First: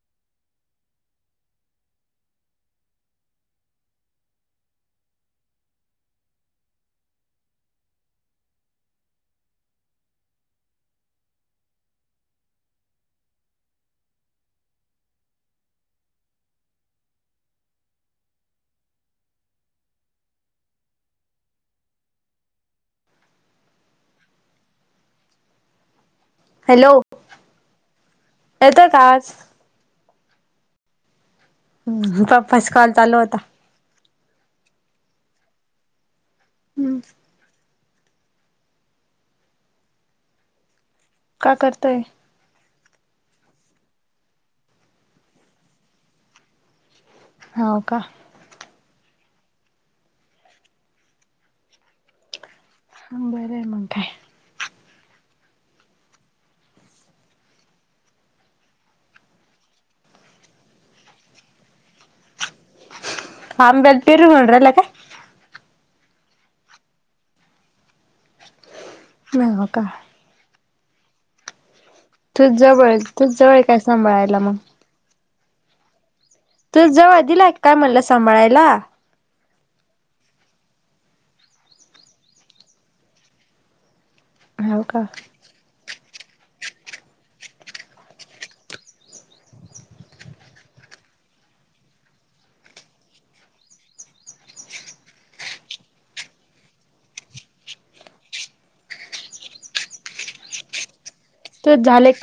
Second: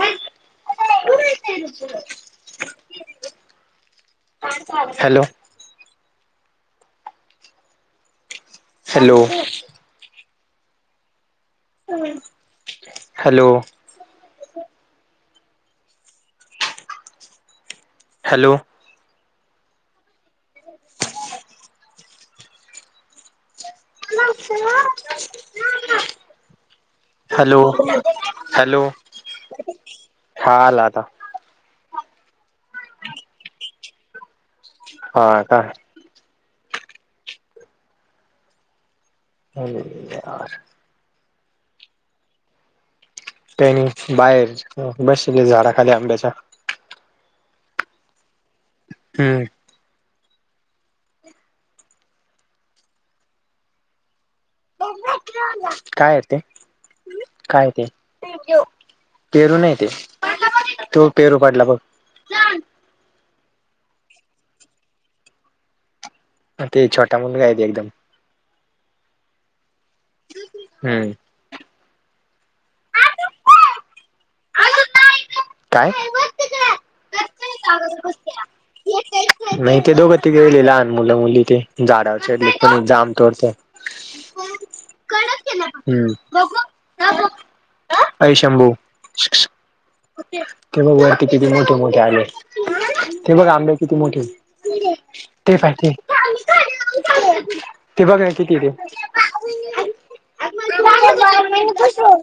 [inaudible] Hello.... hello.... hello.... hello.... [inaudible] [inaudible] hello hello, hello येतोय का आवाज? हा आला आता- हं पप्पाच कॉल चालू होता. हा का. हम्म... अरे यार... का करताय? काय नाही बाहेर बसलोय झाडा खाली आंब्याच्या- हाव का- हम्म.... बर आहे मग काय. काय आहे ते? काय आहे ते? पेरू नाही ते. तो पेरू पडला बघ. आंब्याला पेरू म्हणून राहिला का? हा ते छोटा मुलगा आहे ते एकदम- हम्म... आता हम्म... तूझ जवळ, तूझ जवळ आहे काय सांभाळायला मग. काय. तूझ्या जवळ दिलाय काय म्हणलं सांभाळायला. नाही ते दोघं तिघे गेले लहान मुलं मुली, ते झाडावर चढले, जाम तोडते. हाव का. हम्म, बघू. ये शंभु, ते बघ वरती किती मोठे-मोठे आहेत. ते बघ आंबे किती मोठेयत, ते पाय ते. ते बघ ना किती ते. [unintelligible]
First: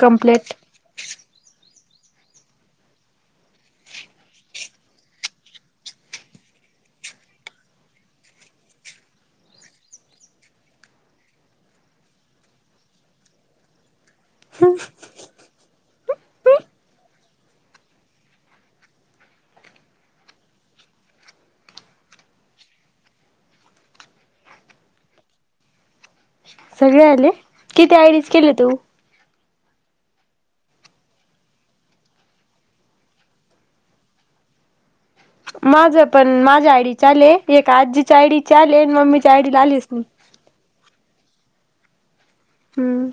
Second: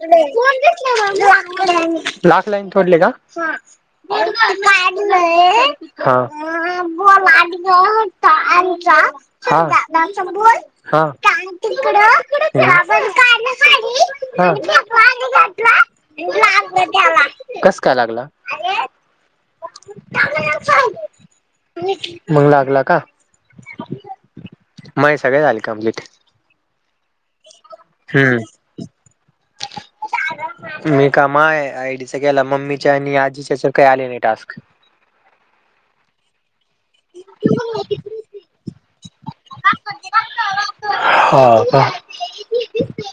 कंप्लीट. [unintelligible] [unintelligible] [unintelligible] [unintelligible] कसं काय लागला. मंग लागला का. मय सगळे झाले कंप्लीट. सगळे आले, किती आयडीज हम्म. केले तू. मी कामा आहे, आयडीच के याला मम्मीच्या आणि आजीच्या ह्यच्यावर काही आले नाही टास्क. माझं पण माझ्या आयडी चा आलेय एक आजीच्या आईडीचे आले, आणि मम्मीच्या आईडीला आलेच नाही. हो का. हम्म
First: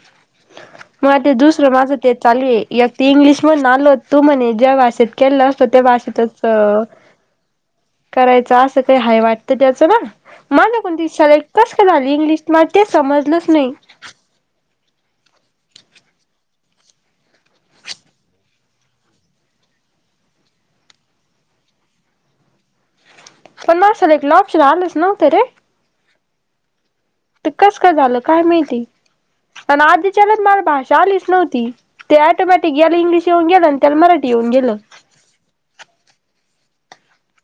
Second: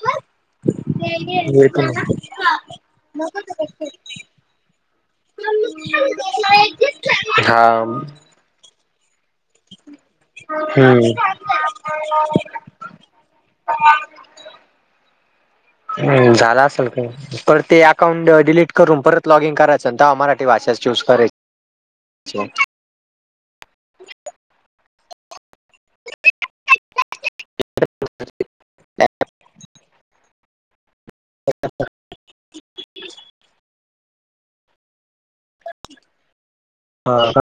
मग आ ते दुसरं ते येतो माझं ना. ते चालूय, एक ते इंग्लिश म्हणून आलो तो म्हणे, ज्या भाषेत केलं असतो त्या भाषेतच. हां. करायच असं काही हाय वाटतं त्याचं ना, माझ कोणती हम्म. शाळेला कस का झाली इंग्लिश. मग ते समजलंच नाही. हम्म झाला असेल का. पर ते अकाउंट डिलीट करून परत लॉगिन करायचं ना, तेव्हा मराठी भाषाच चूज करायची. अच्छा. पण मला असंल ऑप्शन आलंच नव्हते. ते कस का झालं काय माहिती. आणि आधीच्याला मला भाषा आलीच नव्हती, ते अटोमॅटिक गेला इंग्लिश येऊन गेला. त्याला मराठी येऊन गेली. हा का.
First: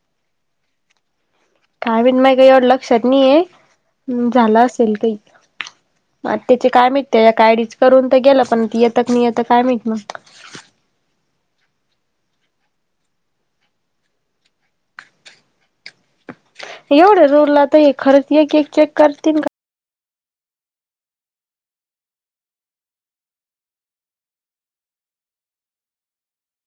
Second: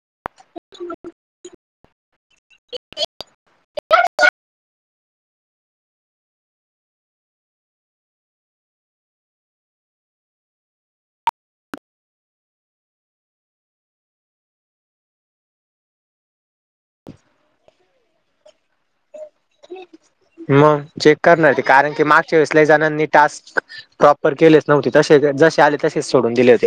काय बई माझ्या का एवढ लक्षात नाहीय, झालं असेल काही. मग त्याचे काय माहिते, आयडीच करून तर गेला येत क नाही येत काय माहीत ना. एवढं रूल लावता ये, हे खरंच एक एक चेक करतील का. मग चेक करणार की, कारण की मागच्या वेळेस लईजणांनी टास्क प्रॉपर केलेच नव्हते, जसे आले जसे आले तसेच सोडून दिले होते.